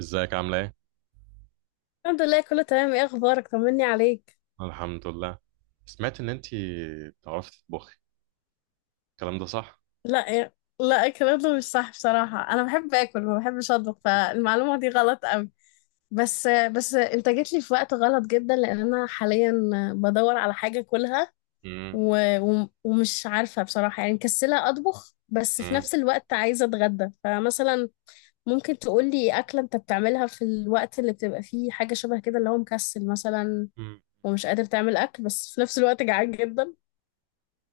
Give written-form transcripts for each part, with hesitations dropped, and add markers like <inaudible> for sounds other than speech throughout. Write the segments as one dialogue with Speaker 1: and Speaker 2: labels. Speaker 1: ازيك؟ عامله ايه؟
Speaker 2: الحمد لله، كله تمام. ايه اخبارك؟ طمني عليك.
Speaker 1: الحمد لله. سمعت ان انتي بتعرفي تطبخي، الكلام ده صح؟
Speaker 2: لا إيه. لا اكله مش صح، بصراحه انا بحب اكل ما بحبش اطبخ، فالمعلومه دي غلط قوي. بس انت جيت لي في وقت غلط جدا، لان انا حاليا بدور على حاجه اكلها.
Speaker 1: امم
Speaker 2: و... و... ومش عارفه بصراحه، يعني مكسله اطبخ بس في
Speaker 1: امم
Speaker 2: نفس الوقت عايزه اتغدى. فمثلا ممكن تقول لي اكله انت بتعملها في الوقت اللي بتبقى فيه حاجه شبه كده، اللي هو مكسل مثلا
Speaker 1: امم.
Speaker 2: ومش قادر تعمل اكل بس في نفس الوقت جعان جدا.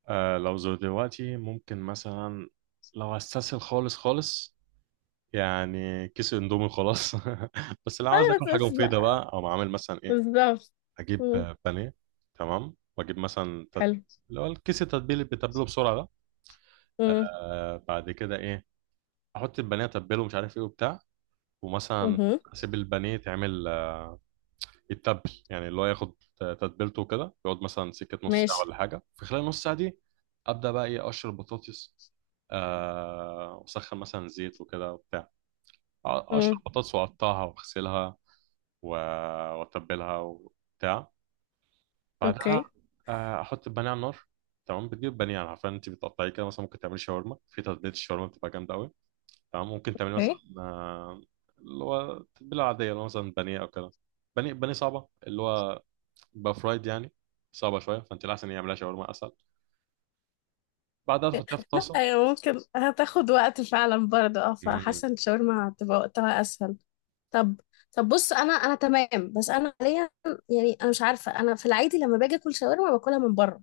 Speaker 1: آه، لو زود دلوقتي ممكن مثلا لو استسهل خالص، يعني كيس اندومي خلاص. <laughs> بس لو عاوز اكل حاجه مفيده
Speaker 2: <laughs>
Speaker 1: بقى او اعمل مثلا ايه،
Speaker 2: بالظبط.
Speaker 1: اجيب
Speaker 2: مم.
Speaker 1: بانيه. تمام، واجيب مثلا
Speaker 2: حلو.
Speaker 1: اللي هو الكيس التتبيل اللي بتتبله بسرعه ده.
Speaker 2: مم.
Speaker 1: آه، بعد كده ايه، احط البانيه اتبله مش عارف ايه وبتاع. ومثلا
Speaker 2: مهم.
Speaker 1: اسيب البانيه تعمل، يتبل يعني اللي هو ياخد تتبيلته وكده، يقعد مثلا سكة نص ساعة
Speaker 2: ماشي.
Speaker 1: ولا حاجة. في خلال نص ساعة دي أبدأ بقى إيه، أقشر البطاطس. وأسخن مثلا زيت وكده وبتاع، أقشر
Speaker 2: مم.
Speaker 1: البطاطس وأقطعها وأغسلها و- وأتبلها وبتاع.
Speaker 2: اوكي.
Speaker 1: بعدها أحط البانيه على النار. تمام، بتجيب بانيه يعني، عارفة أنت بتقطعيه كده، مثلا ممكن تعملي شاورما، في تتبيلة الشاورما بتبقى جامدة أوي. تمام، ممكن تعملي مثلا
Speaker 2: اوكي
Speaker 1: اللي هو تتبيلة عادية اللي هو مثلا بانيه أو كده. بانيه صعبة، اللي هو يبقى فرايد يعني، صعبة شوية، فأنت الأحسن إن يعملها شاورما أسهل. بعدها تحطيها في الطاسة.
Speaker 2: ايوه، ممكن. هتاخد وقت فعلا برضه، اه،
Speaker 1: مم.
Speaker 2: فحاسه ان الشاورما هتبقى وقتها اسهل. طب، طب بص، انا تمام بس انا حاليا يعني انا مش عارفه، انا في العادي لما باجي اكل شاورما باكلها من بره.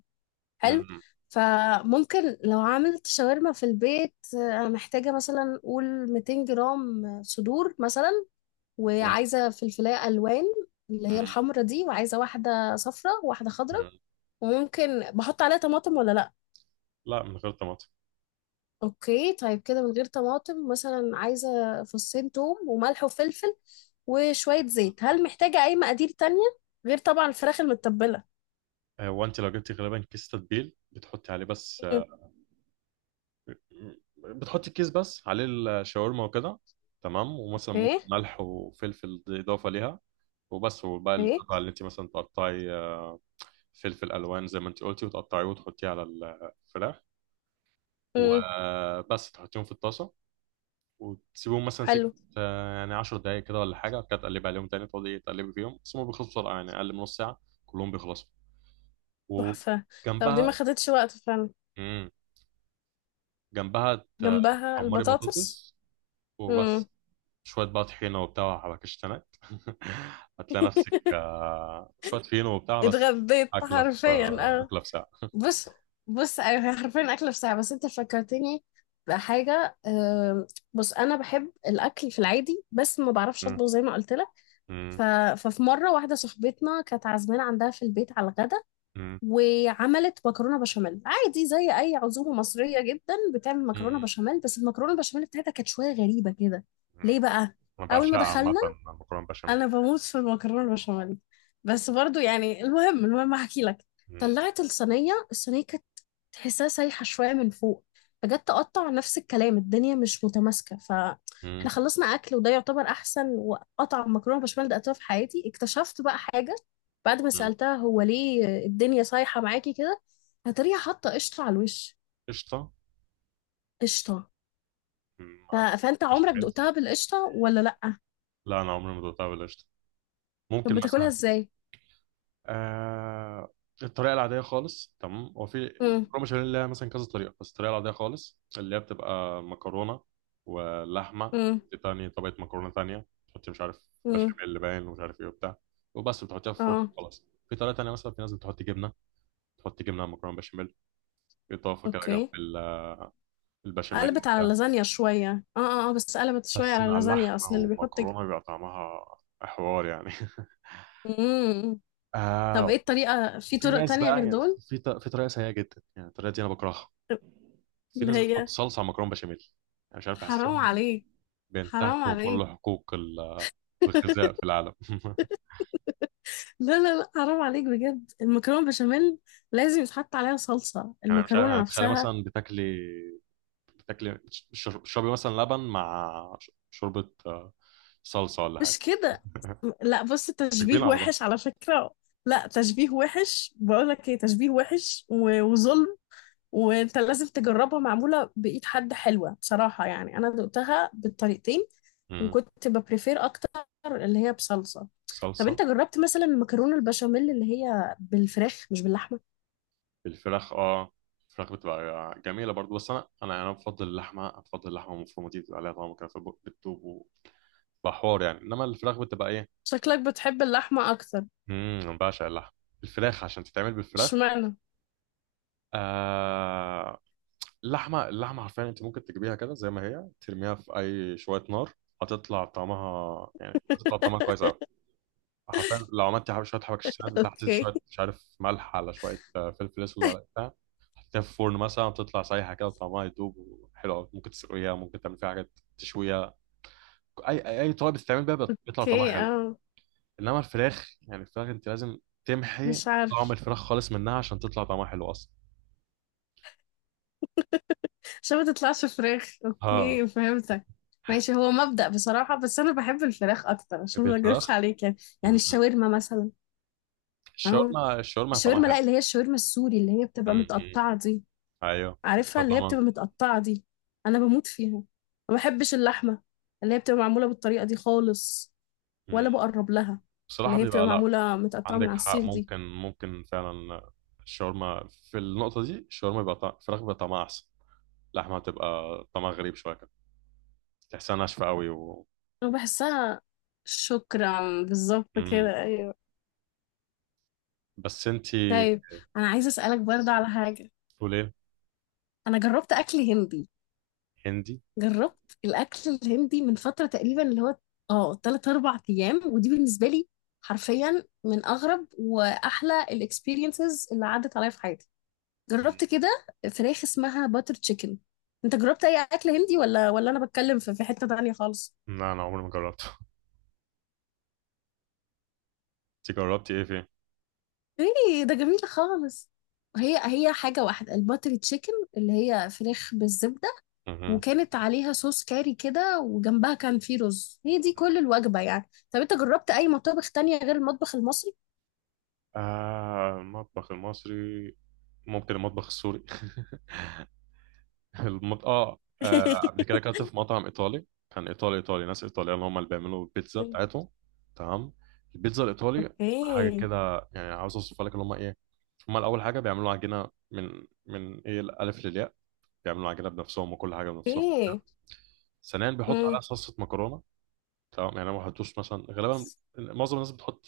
Speaker 2: حلو.
Speaker 1: مم.
Speaker 2: فممكن لو عملت شاورما في البيت، انا محتاجه مثلا قول 200 جرام صدور مثلا،
Speaker 1: مم.
Speaker 2: وعايزة فلفلاية ألوان اللي هي الحمرة دي، وعايزة واحدة صفرة وواحدة خضرة.
Speaker 1: مم.
Speaker 2: وممكن بحط عليها طماطم ولا لأ؟
Speaker 1: لا، من غير طماطم.
Speaker 2: أوكي طيب كده من غير طماطم. مثلا عايزة فصين توم وملح وفلفل وشوية زيت. هل محتاجة أي مقادير تانية غير طبعا الفراخ المتبلة؟
Speaker 1: هو أنت لو جبتي غالبا كيس تتبيل بتحطي عليه بس،
Speaker 2: مم.
Speaker 1: بتحطي كيس بس عليه الشاورما وكده. تمام، ومثلا
Speaker 2: إيه.
Speaker 1: ممكن ملح وفلفل دي إضافة ليها وبس. وبقى
Speaker 2: إيه.
Speaker 1: القطع اللي أنت مثلا تقطعي فلفل ألوان زي ما أنت قلتي، وتقطعيه وتحطيه على الفراخ
Speaker 2: مم.
Speaker 1: وبس، تحطيهم في الطاسة وتسيبهم مثلا سكة
Speaker 2: حلو.
Speaker 1: يعني 10 دقايق كده ولا حاجة، كده تقلب عليهم تاني، تقعدي تقلبي فيهم، بس هم بيخلصوا بسرعة يعني، أقل من نص ساعة كلهم بيخلصوا.
Speaker 2: تحفة. طب دي ما
Speaker 1: وجنبها
Speaker 2: خدتش وقت فعلا.
Speaker 1: مم. جنبها
Speaker 2: جنبها
Speaker 1: تحمري
Speaker 2: البطاطس.
Speaker 1: بطاطس
Speaker 2: مم.
Speaker 1: وبس. شوية بقى طحينة وبتاع وحبكشتنات. <laughs> هتلاقي نفسك
Speaker 2: <laughs>
Speaker 1: شوية فينو وبتاع بس،
Speaker 2: اتغديت
Speaker 1: أكلة في
Speaker 2: حرفيا، اه.
Speaker 1: أكلة في ساعة. <laughs>
Speaker 2: بص، بص ايوه، هي حرفيا اكله في ساعه. بس انت فكرتني بحاجه. بص انا بحب الاكل في العادي بس ما بعرفش
Speaker 1: مم.
Speaker 2: اطبخ زي ما قلت لك.
Speaker 1: مم.
Speaker 2: ف... ففي مره واحده صاحبتنا كانت عازمانه عندها في البيت على الغدا،
Speaker 1: مم.
Speaker 2: وعملت مكرونه بشاميل عادي، زي اي عزومه مصريه جدا بتعمل مكرونه
Speaker 1: مم.
Speaker 2: بشاميل، بس المكرونه البشاميل بتاعتها كانت شويه غريبه كده. ليه
Speaker 1: مم.
Speaker 2: بقى؟
Speaker 1: أنا
Speaker 2: اول ما
Speaker 1: بعشقها عامة،
Speaker 2: دخلنا،
Speaker 1: المكرونة بشاميل.
Speaker 2: انا بموت في المكرونه البشاميل، بس برضو يعني، المهم احكي لك.
Speaker 1: مم.
Speaker 2: طلعت الصينيه، الصينيه كانت تحسها سايحه شويه من فوق، فجت تقطع نفس الكلام، الدنيا مش متماسكه.
Speaker 1: مم.
Speaker 2: فاحنا خلصنا اكل وده يعتبر احسن وقطع مكرونه بشاميل دقتها في حياتي. اكتشفت بقى حاجه بعد ما
Speaker 1: مم.
Speaker 2: سالتها، هو ليه الدنيا صايحه معاكي كده؟ هتريها حاطه قشطه على الوش.
Speaker 1: قشطة؟
Speaker 2: قشطه.
Speaker 1: مم.
Speaker 2: ف...
Speaker 1: مع
Speaker 2: فانت عمرك
Speaker 1: البشاميل؟
Speaker 2: دقتها بالقشطه ولا لا؟
Speaker 1: لا، انا عمري ما دقتها بالقشطه.
Speaker 2: طب
Speaker 1: ممكن
Speaker 2: بتاكلها
Speaker 1: مثلا
Speaker 2: ازاي؟
Speaker 1: آه، الطريقه العاديه خالص. تمام، هو في
Speaker 2: امم
Speaker 1: مكرونه بشاميل ليها مثلا كذا طريقه، بس الطريقه العاديه خالص اللي هي بتبقى مكرونه ولحمه،
Speaker 2: امم.
Speaker 1: تاني طبقه مكرونه تانية، تحطي مش عارف
Speaker 2: امم.
Speaker 1: بشاميل باين ومش عارف ايه وبتاع وبس، بتحطيها في فرن
Speaker 2: اه.
Speaker 1: خلاص. في طريقه تانية مثلا، في ناس بتحط جبنه، تحط جبنه على مكرونه بشاميل، اضافه كده
Speaker 2: اوكي.
Speaker 1: البشاميل
Speaker 2: قلبت على
Speaker 1: وبتاع.
Speaker 2: لازانيا شوية. اه اه، بس قلبت شوية
Speaker 1: بس
Speaker 2: على
Speaker 1: مع
Speaker 2: لازانيا
Speaker 1: اللحمه
Speaker 2: اصل اللي بيحط
Speaker 1: والمكرونه بيبقى طعمها حوار يعني. <laughs>
Speaker 2: مم. طب ايه
Speaker 1: آه.
Speaker 2: الطريقة؟ في
Speaker 1: في
Speaker 2: طرق
Speaker 1: ناس
Speaker 2: تانية
Speaker 1: بقى
Speaker 2: غير
Speaker 1: يعني،
Speaker 2: دول؟
Speaker 1: في طريقه سيئه جدا، يعني الطريقه دي انا بكرهها، في
Speaker 2: اللي
Speaker 1: ناس بتحط
Speaker 2: هي
Speaker 1: صلصه على مكرونه بشاميل. انا مش عارف، بحسهم
Speaker 2: حرام عليك، حرام
Speaker 1: بينتهكوا كل
Speaker 2: عليك.
Speaker 1: حقوق
Speaker 2: <laughs>
Speaker 1: الغذاء في العالم. <laughs>
Speaker 2: لا لا لا، حرام عليك بجد. المكرونة بشاميل لازم يتحط عليها صلصة
Speaker 1: يعني مش عارف،
Speaker 2: المكرونة
Speaker 1: يعني تخيلي
Speaker 2: نفسها.
Speaker 1: مثلا بتاكلي تشربي مثلا لبن مع شوربه صلصه ولا حاجه،
Speaker 2: مش كده. لا بص،
Speaker 1: مش كبيرين
Speaker 2: تشبيه
Speaker 1: على بعض.
Speaker 2: وحش على فكرة. لا تشبيه وحش، بقولك ايه، تشبيه وحش و- وظلم. وانت لازم تجربها معمولة بإيد حد، حلوة بصراحة. يعني أنا دقتها بالطريقتين،
Speaker 1: مم.
Speaker 2: وكنت ببريفير أكتر اللي هي بصلصة. طب أنت
Speaker 1: صلصه.
Speaker 2: جربت مثلا المكرونة البشاميل اللي هي بالفراخ مش باللحمة؟
Speaker 1: الفراخ؟ اه، الفراخ بتبقى جميله برضو، بس انا يعني انا بفضل اللحمه، بفضل اللحمه المفرومه دي بتبقى عليها طعم كده بتدوب وبحوار يعني، انما الفراخ بتبقى ايه.
Speaker 2: شكلك بتحب اللحمة أكتر.
Speaker 1: امم، أنا بعشق اللحم، الفراخ عشان تتعمل بالفراخ
Speaker 2: اشمعنى؟
Speaker 1: آه... اللحمه، اللحمه حرفيا انت ممكن تجيبيها كده زي ما هي، ترميها في اي شويه نار هتطلع طعمها، يعني
Speaker 2: <laughs>
Speaker 1: هتطلع طعمها كويس قوي. حرفيا لو عملتي شويه حبشتكنات بتاعتي،
Speaker 2: اوكي.
Speaker 1: شويه مش عارف ملح على شويه فلفل اسود على بتاع، حطيتها في الفرن مثلا بتطلع سايحه كده وطعمها يدوب وحلو قوي. ممكن تسلقيها، ممكن تعمل فيها حاجات، تشويها، اي اي، أي طبق بتتعمل بيها بيطلع طعمها
Speaker 2: اوكي.
Speaker 1: حلو.
Speaker 2: اه.
Speaker 1: انما الفراخ يعني، الفراخ انت لازم تمحي
Speaker 2: مش
Speaker 1: طعم
Speaker 2: عارف.
Speaker 1: الفراخ خالص منها عشان تطلع طعمها حلو اصلا.
Speaker 2: عشان ما تطلعش فراخ.
Speaker 1: ها،
Speaker 2: اوكي، فهمتك. ماشي، هو مبدأ بصراحة، بس انا بحب الفراخ اكتر عشان
Speaker 1: تحب
Speaker 2: ما اكذبش
Speaker 1: الفراخ؟
Speaker 2: عليك يعني.
Speaker 1: م-
Speaker 2: يعني
Speaker 1: م.
Speaker 2: الشاورما مثلا. اه،
Speaker 1: الشاورما، الشاورما طعمها
Speaker 2: الشاورما.
Speaker 1: حلو.
Speaker 2: لا، اللي هي الشاورما السوري، اللي هي
Speaker 1: م-
Speaker 2: بتبقى
Speaker 1: م.
Speaker 2: متقطعة دي.
Speaker 1: ايوه
Speaker 2: عارفها، اللي هي
Speaker 1: طبعا.
Speaker 2: بتبقى متقطعة دي. أنا بموت فيها. ما بحبش اللحمة اللي هي بتبقى معمولة بالطريقة دي خالص،
Speaker 1: م.
Speaker 2: ولا بقرب لها.
Speaker 1: بصراحه
Speaker 2: اللي هي بتبقى
Speaker 1: بيبقى لا.
Speaker 2: معمولة متقطعة من
Speaker 1: عندك
Speaker 2: على
Speaker 1: حق،
Speaker 2: السيخ دي.
Speaker 1: ممكن فعلا الشاورما، في النقطه دي الشاورما بيبقى طعم الفراخ بيبقى طعمها احسن، اللحمه بتبقى طعمها غريب شويه كده، تحسها ناشفه قوي و...
Speaker 2: أنا بحسها. شكرا،
Speaker 1: م-
Speaker 2: بالظبط
Speaker 1: م.
Speaker 2: كده، أيوه.
Speaker 1: بس انت
Speaker 2: طيب، أنا عايزة أسألك برضه على حاجة.
Speaker 1: تقول ايه؟
Speaker 2: أنا جربت أكل هندي،
Speaker 1: هندي؟
Speaker 2: جربت الاكل الهندي من فتره تقريبا، اللي هو اه 3 4 ايام. ودي بالنسبه لي حرفيا من اغرب واحلى الاكسبيرينسز اللي عدت عليا في حياتي.
Speaker 1: م-.
Speaker 2: جربت كده فراخ اسمها باتر تشيكن. انت جربت اي اكل هندي ولا، انا بتكلم في حته تانية خالص؟
Speaker 1: لا، انا عمري ما جربته. <laughs> انت جربتي ايه
Speaker 2: ايه ده جميل خالص. هي حاجه واحده، الباتر تشيكن اللي هي فراخ بالزبده،
Speaker 1: فيه؟
Speaker 2: وكانت عليها صوص كاري كده، وجنبها كان في رز. هي دي كل الوجبة يعني. طب انت جربت اي مطابخ تانية غير المطبخ المصري؟
Speaker 1: آه، المطبخ المصري، ممكن المطبخ السوري. <laughs> اه قبل كده
Speaker 2: <laughs>
Speaker 1: اكلت في مطعم ايطالي، كان ايطالي ايطالي، ناس ايطاليين اللي هم اللي بيعملوا البيتزا بتاعتهم. تمام، البيتزا الايطالي حاجه
Speaker 2: اوكي.
Speaker 1: كده يعني، عاوز اوصفها لك اللي هم ايه. هم الاول حاجه بيعملوا عجينه من ايه، الالف للياء، بيعملوا عجينه بنفسهم وكل حاجه بنفسهم.
Speaker 2: اوكي.
Speaker 1: ثانيا بيحطوا عليها
Speaker 2: امم.
Speaker 1: صلصه مكرونه. تمام يعني ما بيحطوش مثلا غالبا، معظم الناس بتحط،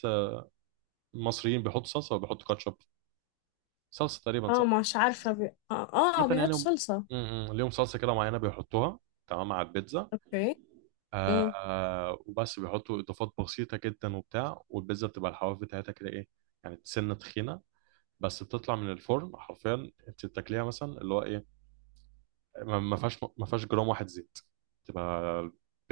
Speaker 1: المصريين بيحطوا صلصه وبيحطوا كاتشب، صلصه تقريبا.
Speaker 2: اه مش عارفة اه اه،
Speaker 1: مثلا يعني
Speaker 2: بيحطوا صلصة.
Speaker 1: م- م. ليهم صلصه كده معينه بيحطوها. تمام، على البيتزا
Speaker 2: اوكي. امم.
Speaker 1: آه، وبس بيحطوا اضافات بسيطه جدا وبتاع، والبيتزا بتبقى الحواف بتاعتها كده ايه، يعني سنه تخينه. بس بتطلع من الفرن حرفيا انت بتاكليها مثلا اللي هو ايه، ما فيهاش جرام واحد زيت. تبقى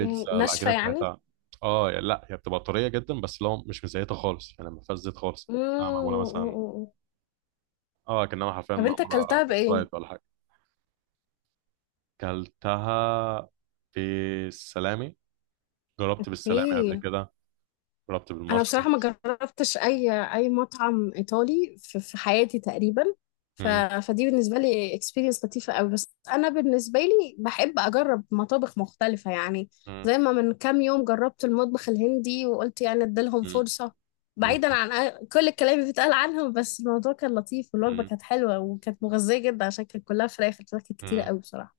Speaker 2: إيه، ناشفة
Speaker 1: العجينه
Speaker 2: يعني.
Speaker 1: بتاعتها اه، يعني لا هي بتبقى طريه جدا بس لو مش مزيته خالص، يعني ما فيهاش زيت خالص، كانها معموله مثلا
Speaker 2: امم.
Speaker 1: اه، كانها حرفيا
Speaker 2: طب انت
Speaker 1: معموله
Speaker 2: اكلتها بايه؟
Speaker 1: فرايد ولا حاجه. كلتها في السلامي، جربت بالسلامي قبل
Speaker 2: اوكي.
Speaker 1: كده، جربت
Speaker 2: انا بصراحه ما
Speaker 1: بالمشرومز.
Speaker 2: جربتش اي مطعم ايطالي في حياتي تقريبا. ف...
Speaker 1: مم.
Speaker 2: فدي بالنسبه لي اكسبيرينس لطيفه قوي، بس انا بالنسبه لي بحب اجرب مطابخ مختلفه يعني.
Speaker 1: مم.
Speaker 2: زي ما من كام يوم جربت المطبخ الهندي وقلت يعني اديلهم
Speaker 1: مم.
Speaker 2: فرصه،
Speaker 1: مم.
Speaker 2: بعيدا عن كل الكلام اللي بيتقال عنهم. بس الموضوع كان لطيف والوجبه
Speaker 1: مم.
Speaker 2: كانت حلوه وكانت مغذيه جدا عشان كانت كلها فراخ. الفراخ كانت كتير
Speaker 1: مم.
Speaker 2: قوي بصراحه.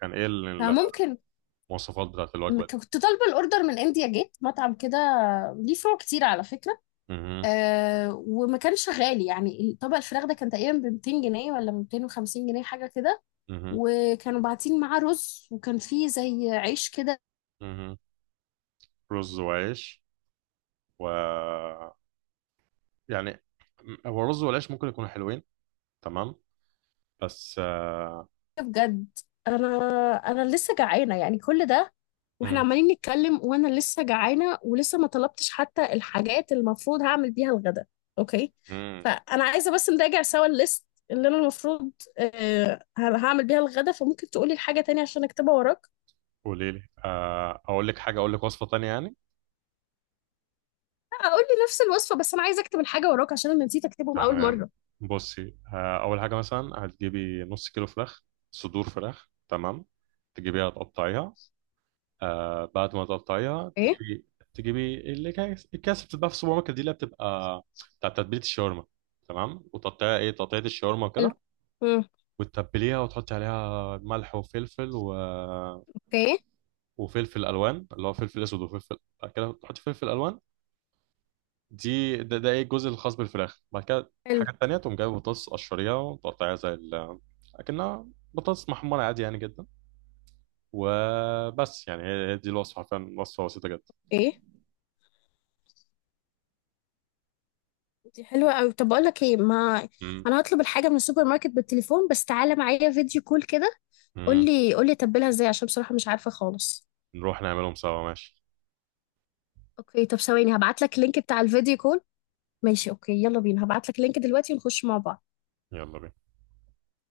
Speaker 1: كان ايه
Speaker 2: فممكن،
Speaker 1: المواصفات بتاعت الوجبة دي؟
Speaker 2: كنت طالبه الاوردر من انديا جيت، مطعم كده ليه فروع كتير على فكره،
Speaker 1: مم.
Speaker 2: آه، وما كانش غالي يعني. طبق الفراخ ده كان تقريبا ب 200 جنيه ولا ب 250 جنيه، حاجه كده.
Speaker 1: مم.
Speaker 2: وكانوا باعتين معاه رز، وكان فيه زي عيش كده.
Speaker 1: مم. رز وعيش و... يعني هو الرز والعيش ممكن يكونوا حلوين، تمام، بس آه،.
Speaker 2: بجد، انا انا لسه جعانه يعني. كل ده واحنا
Speaker 1: مم.
Speaker 2: عمالين نتكلم وانا لسه جعانه، ولسه ما طلبتش حتى الحاجات اللي المفروض هعمل بيها الغدا. اوكي.
Speaker 1: مم.
Speaker 2: فانا عايزه بس نراجع سوا الليست اللي انا المفروض آه هعمل بيها الغدا. فممكن تقولي الحاجه تانية عشان اكتبها وراك؟
Speaker 1: قولي لي آه، اقول لك حاجة، اقول لك وصفة تانية يعني.
Speaker 2: اقول لي نفس الوصفه، بس انا عايزه اكتب الحاجه وراك عشان انا نسيت اكتبهم اول
Speaker 1: تمام،
Speaker 2: مره.
Speaker 1: بصي آه، اول حاجة مثلا هتجيبي نص كيلو فراخ، صدور فراخ. تمام، تجيبيها تقطعيها، آه بعد ما تقطعيها
Speaker 2: ايه.
Speaker 1: تجيبي اللي كان الكاس بتتباع في السوبر ماركت دي، اللي بتبقى بتاع تتبيله الشاورما. تمام، وتقطعيها ايه، تقطيعه الشاورما
Speaker 2: حلو.
Speaker 1: وكده،
Speaker 2: امم.
Speaker 1: وتتبليها وتحطي عليها ملح وفلفل و...
Speaker 2: اوكي.
Speaker 1: وفلفل الوان، اللي هو فلفل اسود وفلفل، بعد كده تحطي فلفل الوان. ده ايه الجزء الخاص بالفراخ. بعد كده
Speaker 2: حلو.
Speaker 1: حاجات تانية، تقوم جايبه بطاطس، قشريها وتقطعيها زي ال... اكنها بطاطس محمرة عادي يعني جدا. وبس، يعني هي دي الوصفة فعلا، وصفة بسيطة جدا.
Speaker 2: ايه. دي حلوه قوي. طب اقول لك ايه، ما انا هطلب الحاجه من السوبر ماركت بالتليفون، بس تعالى معايا فيديو كول كده. قول
Speaker 1: مم.
Speaker 2: لي قول لي اتبلها ازاي عشان بصراحه مش عارفه خالص.
Speaker 1: نروح نعملهم سوا، ماشي،
Speaker 2: اوكي طب ثواني، هبعت لك اللينك بتاع الفيديو كول. ماشي، اوكي، يلا بينا. هبعت لك اللينك دلوقتي ونخش مع بعض.
Speaker 1: يلا بينا